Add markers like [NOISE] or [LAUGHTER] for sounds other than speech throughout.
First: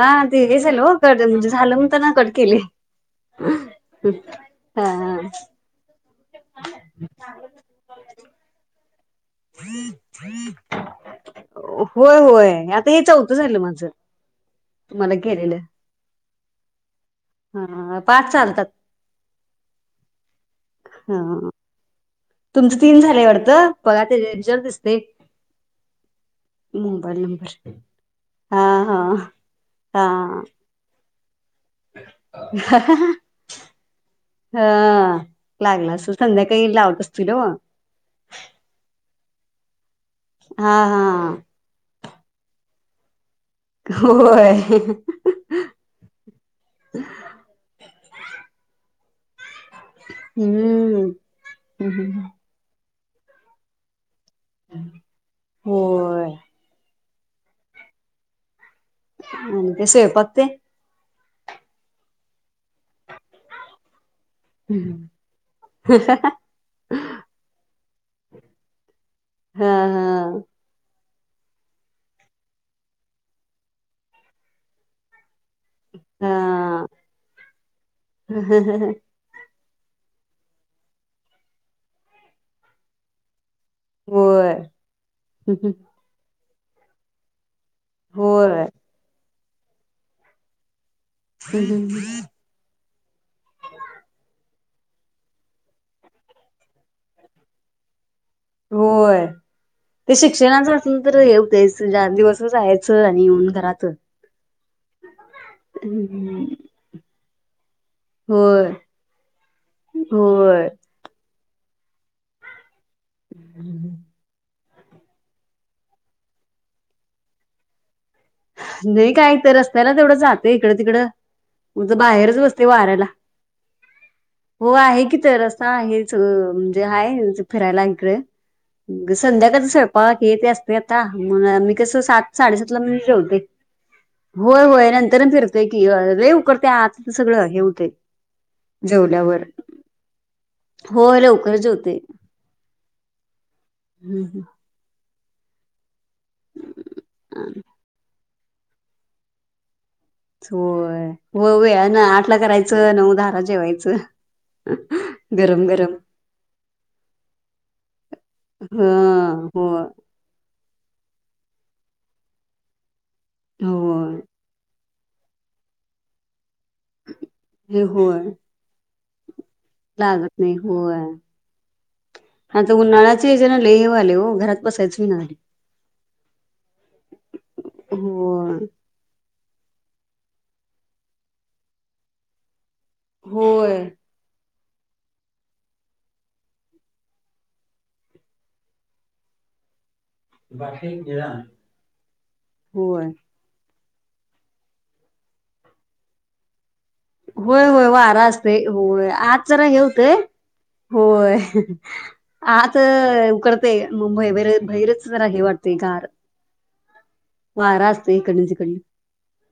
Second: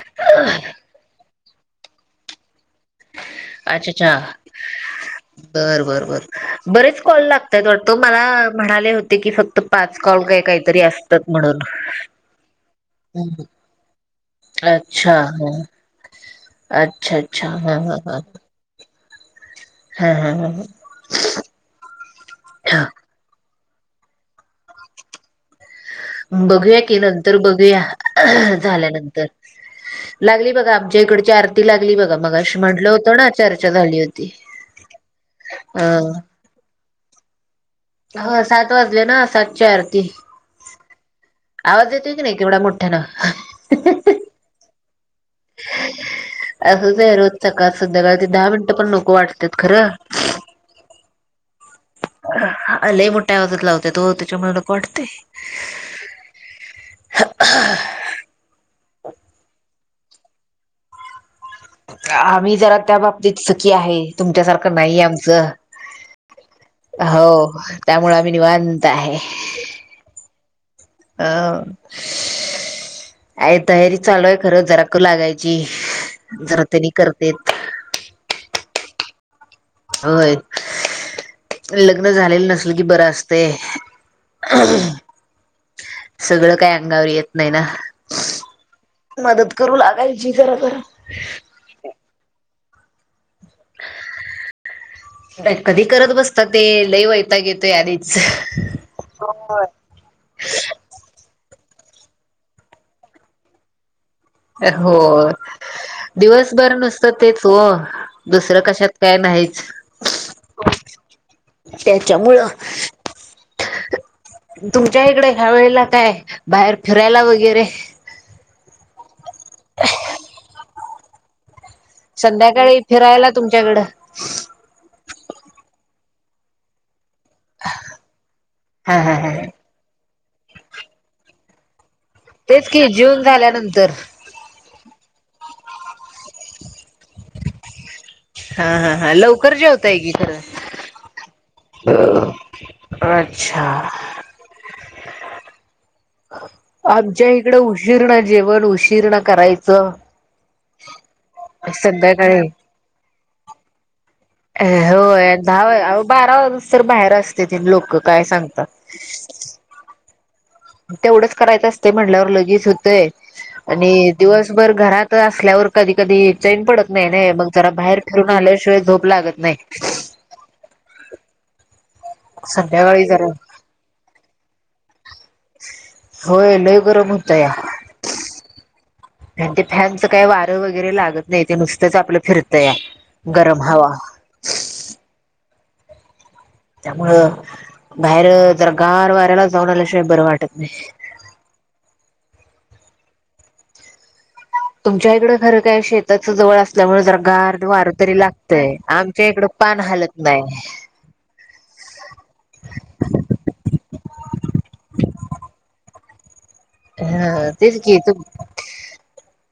हा ते हे झाल हो क, म्हणजे झालं म्हणताना कट केली. अच्छा अच्छा हा हा बर बर बर, बरेच कॉल लागतयत वाटतं, मला म्हणाले होते की फक्त पाच कॉल काय काहितरी असतात म्हणून, हो होय, आता हे चौतं हं. झालं माझ, अच्छा तुम्हाला ह केलेलं. अच्छा अच्छा हा हा हा पाच चालतात. हा हा हा हा हां तुमचं तीन झालेय वाढत, बघा त्याच्यावर दिसतेय. बघूया की, नंतर नंबर बघूया हा हा झाल्यानंतर हा लागली बघा आमच्या इकडची आर ती लागली बघा, मगाशी म्हटलं होतं ना चर्चा झाली होती. हां अ लागला अस, संध्याकाळी लावत असतील ओ हा सात वाजले ना, सातची आरती. हा हा आवाज येतोय की, नाही केवढा मोठ्यानं होय असंच आहे, रोज सकाळ - सध्याकाळ ते दहा मिनिटं पण नको वाटतेत खरं. हम्म हम्म हम्म लय मोठ्या आवाजात लावत्यात ओ, त्याच्यामुळ नको वाटतंय. होय [UNINTELLIGIBLE] आणि ते स्वयंपाक तेन? आम्ही जरा त्या बाबतीत सुखी आहे, तुमच्यासारखं नाहीय आमचं. हो, त्यामुळे आम्ही निवांत आहे. हा हा अ हाय तयारी चालू आहे खरं, जरा करु लागाय ची जरा तेनी करतेत. ह ह ह ह होय लग्न झालेलं नसल कि बरं असतेय होय सगळं काही अंगावर येत नाही ना होय मदत करू लागायची जरा जरा हम् कधी करत बसत ते लई वैताग येतो याधीच होय ते शिक्षणाचं असून तर हे होतयचं दिवसभर जायचं आणि येऊन घरात हो दिवसभर नुसतं तेच हो दुसरं कशात काय नाहीच होयं त्याच्यामुळं [UNINTELLIGIBLE] तुमच्या इकडे खावेळेला काय बाहेर फिरायला वगैरे नही काय तर रस्त्याला तेवढं जातय इकडं तिकडं म्हणज बाहेरच बसते संध्याकाळी वाऱ्याला फिरायला तुमच्याकडं हो आहे की तर रस्ता आहेच म्हणजे हायं फिरायला हा हा कडे हा हा. संध्याकाळच स्वयंपाक येत असते आता मण मी कसं सात साडेसातला मी जेवते त्यानंतर होय होय नंतर फिरतय की रे उकडतंय आता तर सगळं हे होतय हा हा हा लवकर जेवत्याय की खरं होय लवकर जेवते अच्छा आमच्या इकडे उशीर्ण जेवण उशीर्ण करायचं. हो व ना आठला संध्याकाळी करायचं नऊ, दहाला जेवायचं. होय गरम गरम दहा बारा वाजस तर बाहेर असते त लोक काय सांगतात. हो. तेवढंच करायचं असते म्हणल्यावर लगेच होतंय आणि होय दिवसभर घरात. असल्यावर कधी कधी चैन पडत नाही नाही मग जरा बाहेर फिरून होय आल्याशिवाय झोप लागत नाही. लागत होय हा तर संध्याकाळी उन्हाळाच जरा ज हे आले हो घरात बसायच मी झाले. होय लय गरम होतया होय आणि ते फॅनचं काही वारं वगैरे लागत नाही ते नुसत्याच आपलं फिरत या गरम होय. हवा. त्यामुळ बाहेर जर गार वाऱ्याला जाऊन आल्याशिवाय बरं वाटत नाही बाकी घला होय तुमच्या इकड खरं काय शेताचं जवळ असत. असल्यामुळे जर गार होय होय दवार तरी वारा असतय लागतय होय आमच्या इकड आत जरा हे पान होतय हालत नाही. होय आ तर उकडतेय मुंबई बरे बैरच नाही वाटते गार हा तेच वारा क त. असतोय इकडन तिकडन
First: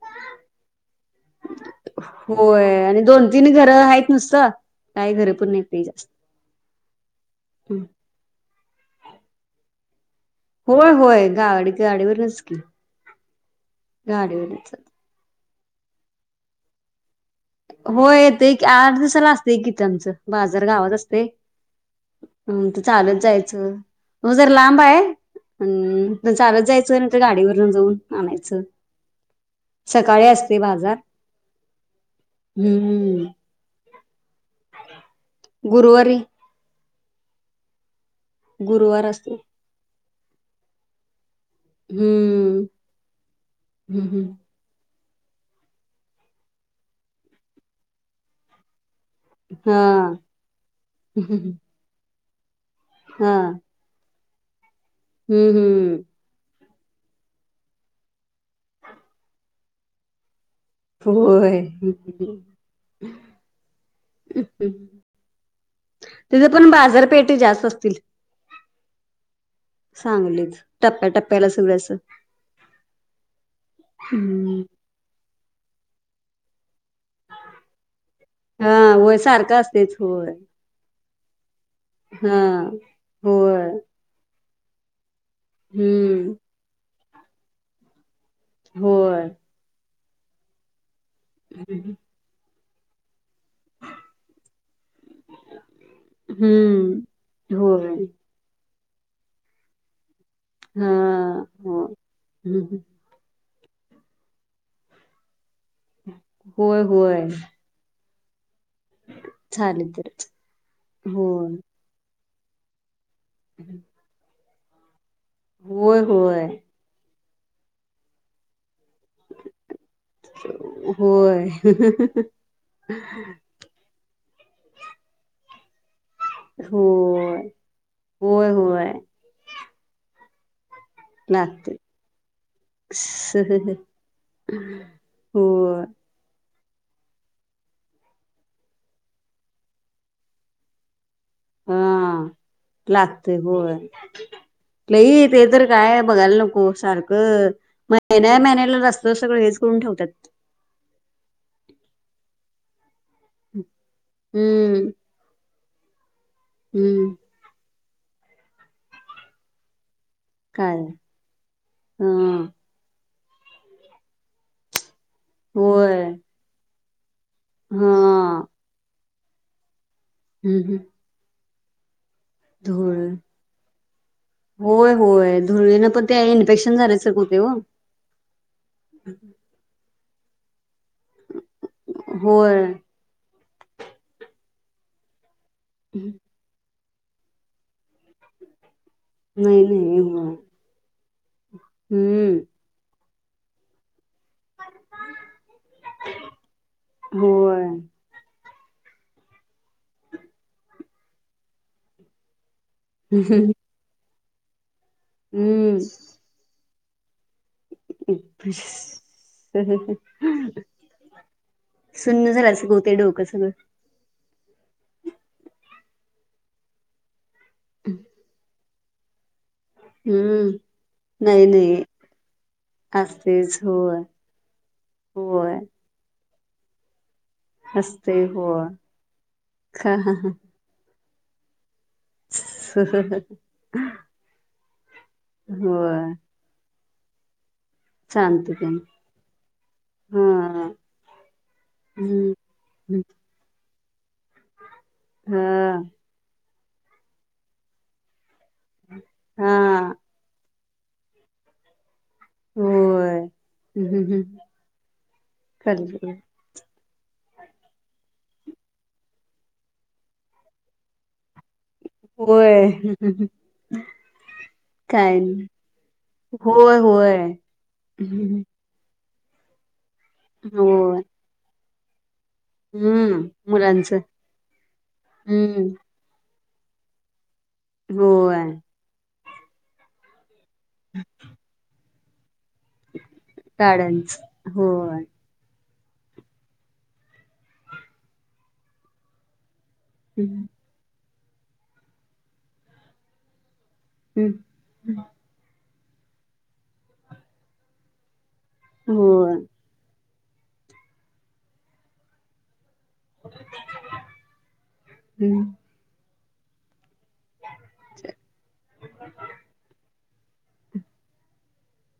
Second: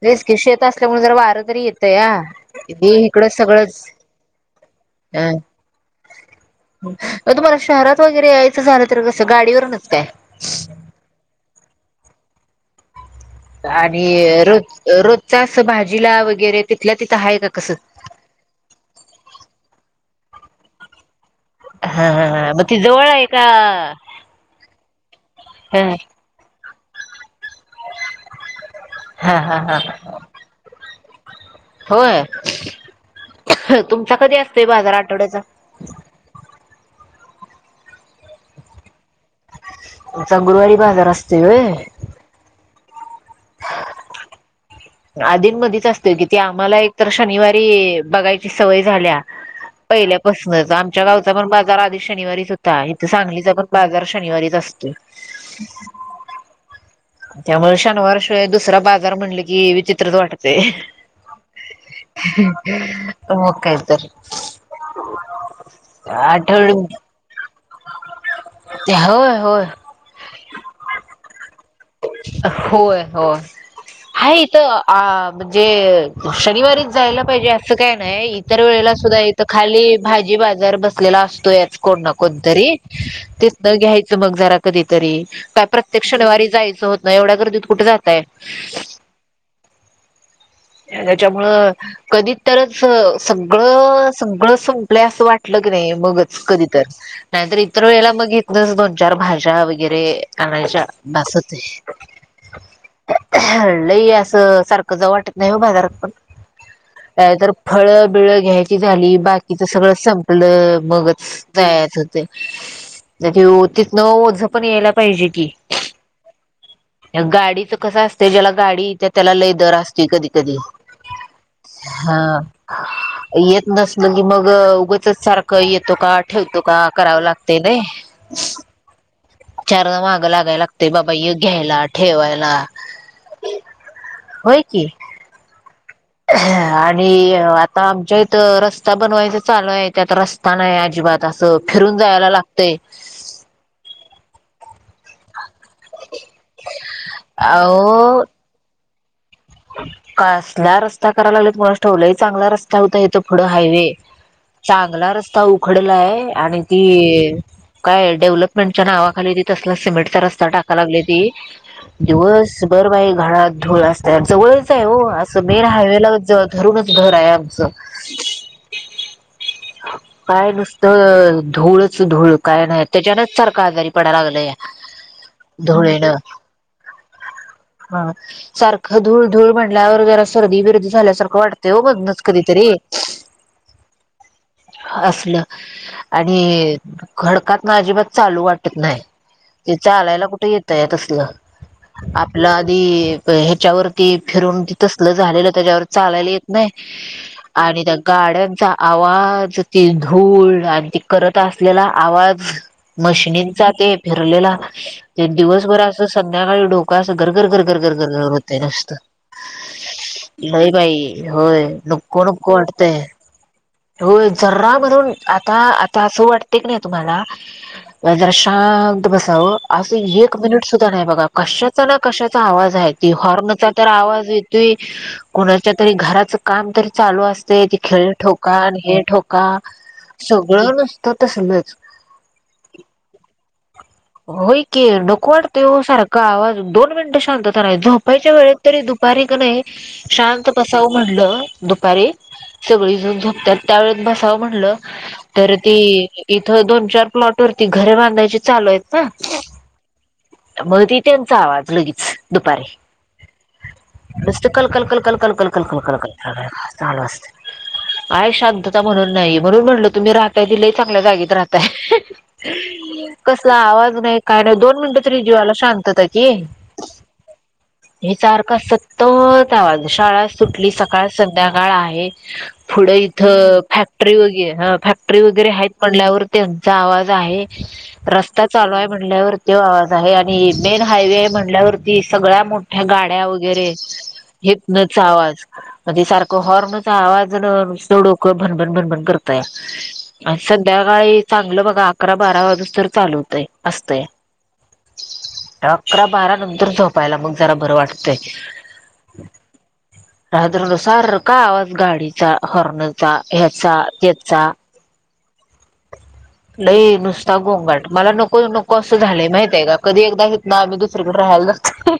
तेच की शेत असल्यामुळे जर वारं तरी येतय या होय आणि दोन इकडं तीन घरं सगळंच आहेत नुसतं. काय घर पण नाही की मग तुम्हाला शहरात वगैरे यायचं झालं तर कसं गाडीवर नच काय. होय होय गाडी गाडीवर नचकी आणि रोज रोजचा अस भाजीला वगैरे तिथल्या तिथं आहे का कसं. होय येतय की, आठ दिवसाला असतय कि तेंच बाजार गावात असतय. हा हा हा मग हम्म... त ती जवळ चालत आहे का जायचं, हूं जरा लांब हाय ह अम्म इतन चालत जायचं नंतर गाडीवरून जाऊन आणायचं, हा हा हा सकाळी असतय बाजार. होय, हम्म [INAUDIBLE] तुमचा कधी असतोय बाजार आठवड्याचा? गुरुवारी ‌. गुरुवार असतय. [INAUDIBLE] तुमचा गुरवारी बाजार असतोय व्हय. हम्म... हम्म -हम्म आधी मधीच असतय कि ते आम्हाला एकतर शनिवारी बघायची सवय झाल्या. हा पहिल्यापसनच आमच्या गावचा पण बाजार आधी शनिवारीच होता, इथ हा सांगलीचा पण बाजार शनिवारीच असतोय. हम्म- हम्म. त्यामुळ शनिवार शिवाय दुसरा बाजार म्हणलं कि विचित्रच वाटतय. होय मग काय तर [UNINTELLIGIBLE] [INAUDIBLE] तिथ पण आठवड बाजारपेठे जास्त असतील? होय होय सांगलित टप्प्या- टप्प्याला सगळे असं. होय- होय [INAUDIBLE] हम्म.. तिथं आ- म्हणजे [INAUDIBLE] शनिवारी जायला पाहिजे असं काय नाही, इतर हा वेळेला होय सुद्धा इथ सारखं खाली असतेच होय भाजी बाजार बस लेला असतोयाच कोण ना हा कोणतरी होय तिथन घ्यायचं मग जरा कधीतरी. काय प्रत्येक हम्म शनिवारी जायचं होत नाही, एवढ्या गर्दीत कुठे जात होय. हेच्यामुळ कधीतरच सगळं- सगळं- स पलय असं वाटलं कनय मगच कधी तर, हम्म नाहीतर इतर होय वेळेला मग इथनच दोन, चार भाज्या वगैरे आनायच्या हा बास होतय. हो हम्म. [INAUDIBLE] [INAUDIBLE] लय असं सारखं जाऊ वाटत नाही हो बाजारात पण होय होय आ तर फळ -बिळं घ्यायची झाली, बाकीच चालेल सगळं तरच संपलं मगच होय तया चतय, त्यात ओ-तिथन ओझ पण यायला पाहिजे कि. होय -होय. गाडीचं कसं असतय, ज्याला गाडी इत्या त्याला लय दर असतोय कधी- कधी होय [INAUDIBLE] हा [INAUDIBLE] येत नसल की मग उगचच सारखं येतो का? ठेव तु का करावं होय लागतय नय. होय होय चारदा माग लागायला लागतय, बाबा य घ्यायला, ठेवायला. [INAUDIBLE] होय की हो [INAUDIBLE] आणि आता आमच्या इथं रस्ता बनवायचा चालू आहे, त्यात रस्ता नाही अजिबात. तिथं असं फिरून जायाला लागतय. ते होय [INAUDIBLE] लय ते तर काय बघायला नको सारखं अहो महिन्या -महिन्याला रस्ता सगळं हेच करून ठेवत्यात. कसला रस्ता करालागलेत कुणास ठाऊक लय चांगला रस्ता होता, येत पुडं हायवे हम्म चांगला रस्ता उखडलाय आणि हम्म ती काय, डेव्हलपमेंटच्या नावाखाली ती तसला सिमेंटचा रस् स्ता टाका काय लागलेती, हा दिवस भर बाई घरात धूळ असत्या. जवळच आहे ओ अ स मेन होय हायवेला -ज धरूनच घर आहे आमचं. हा काय हम्म हम्म नुसतं धूळच धूळ. काय नाही. धुळ त्याच्यानेच सारखंआजारी पडाला लागल, होय होय धुळीनं पण धुळेनं. ते इन्फेक्शन झाल्यासारखं होतंय ओ हा, सारखं धूळ धूळ म्हटल्यावर जरा सर्दी विर्दी झाल्यासारखं वाटतेय हो म. च होय कधीतरी.. आसलं. णि खडकात अजिबात चालू वाटत नाई. नाही ते नाही होय चालायला कुठे येत ते तसलं हम्म आपलं आधी हे ब हेच्यावर त फिरून ति तसल झालेलं त्याच्यावर चालायला येत नाई होय आणि त्या गाड्यांचा आवाज, ती धूळ आणि ती करत असलेला आवाज मशिनीचांते फिरलेला ते हम्म दिवसभर अस संध्याकाळी डोकं असं गर गर गर गर गर गर गर होतंय नुसतं. नाही बाई. होय नको सुन्न नको झाल्यासारखं होतंय वाटतय. डोकं सगळं हो जरा म्हणून आता-आता असं वाटते की नाही तुम्हाला जरा शां शांत बसावं आसं एक हम्म मिनिट सुद्धा नाई बघा. नाही नाही कशाचा ना कशाचा आवाज आए. असतेच हॉर्नचा तर होय आवाज येतोय. होय कोणाच्या तरी घराचं काम तर चालू अस ते ते खीळ असते ठोका होय न हे ठोका हा हा सगळं नुसत तसलंच ह ह ह.. होय की. नको वाटते ओ सारखा आवाज दोन मिंटं शांतता नाही झोप पैच्या सांगतो वेळेत की तरी दुपारी का नही शांत हा बसावं म्हटलं दुपारी हम्म सगळी जण झोपतात. त्या वळेत बसावं म्हणलं तर ती हा इथं दोन, चार प्लॉटवरती घर बांधायची चाल ह. हा मधी त्यांचा आवाज लगेच दुपारी, होय. हम्म हम्म. नुस्त कल कल कल कल कल कल कल कल कल कल्ली कल चालू असते आहेय शांतता म्हणून नाही म्हणून म्हटलं तुम्ही राहताय ते लई चांगल्या जागेत राहता होय. कसला आवाज नाई काय नाही. दोन मिंटं काय? तरी जीवाला शांतता घे. होय होय. हे हम्म. सारखा सत्तत आवाज शाळा सुटली होय सकाळ संध्याकाळ आहेच. पुढं हम्म इथं मुलांचं फॅक्टरी उगी ए हा फॅक्टरी वगरे हम्म हायेत म्हंटल्यावर त्यांचा आवाज आहे. हो आ. लॉय म्हणल्यावरती आवाज आहे आणि मेन हायवे म्हणल्यावरती सगळ्या मो ह्या गाड्या वगरे, गाड्यांच हितनच होय. आवाज म्हणजे सारखं हॉर्नचा आवाज जणु नुसतं डोकं भनभन भनभनं करतया. आन हम्म. सध्याकाळी चांगलं बघा आकरा बारा वाजे स्तोर चालू तय असतंय. हम् हं अकरा बारा नंतर झोपायला मग जरा बरं वाटतंय. हो. रात्र नुसता सारखा आवाज गाडीचा हॉर्नचा ह्याचा त्याचा. हम्. लई नुसता गोंगाट मला नको नको असं झालंय माहितय का. कधी एकदा ना अमी दुसरीकड राहायला जातं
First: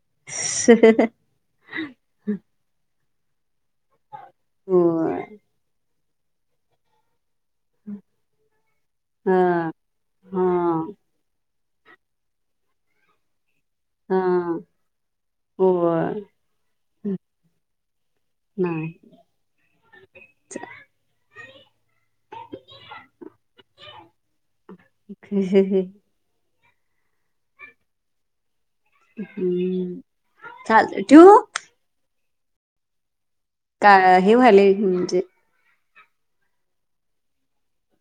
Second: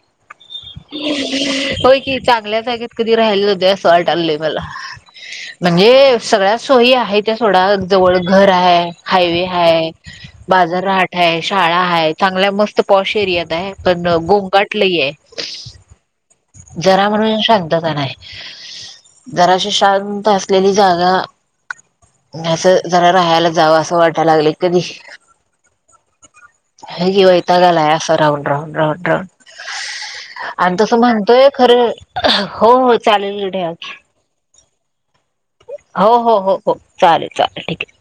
होय की. चांगल्या जागेत कधी राहायला जातोय असं ट आणलंय मला होय म्हणजे सगळ्या सोयी आहे त्या सोडा जवळ घर हाये हा हायवे हाए. हा बाजारहाट हाये शाळा आए. चांगल्या मस्त पॉश एरियात आहे. पण हा गोंगट लई ए. होय. जरा म्हणून शांतता नाही. नाही जराशी शांत असलेली जागा आणि असं. जरा राहायला जावं असं वाटायला लागलं कधी. होय की वैताग आलाय अस राहून राहून. राहून हम्म. आणि तस चालतंय ठेवू? म्हणतोय खरे हो चालेल्या ठे''-'' कानाजी वायले तुमचे. हो हो हो हो, चालेल चालेल ठीक आहे.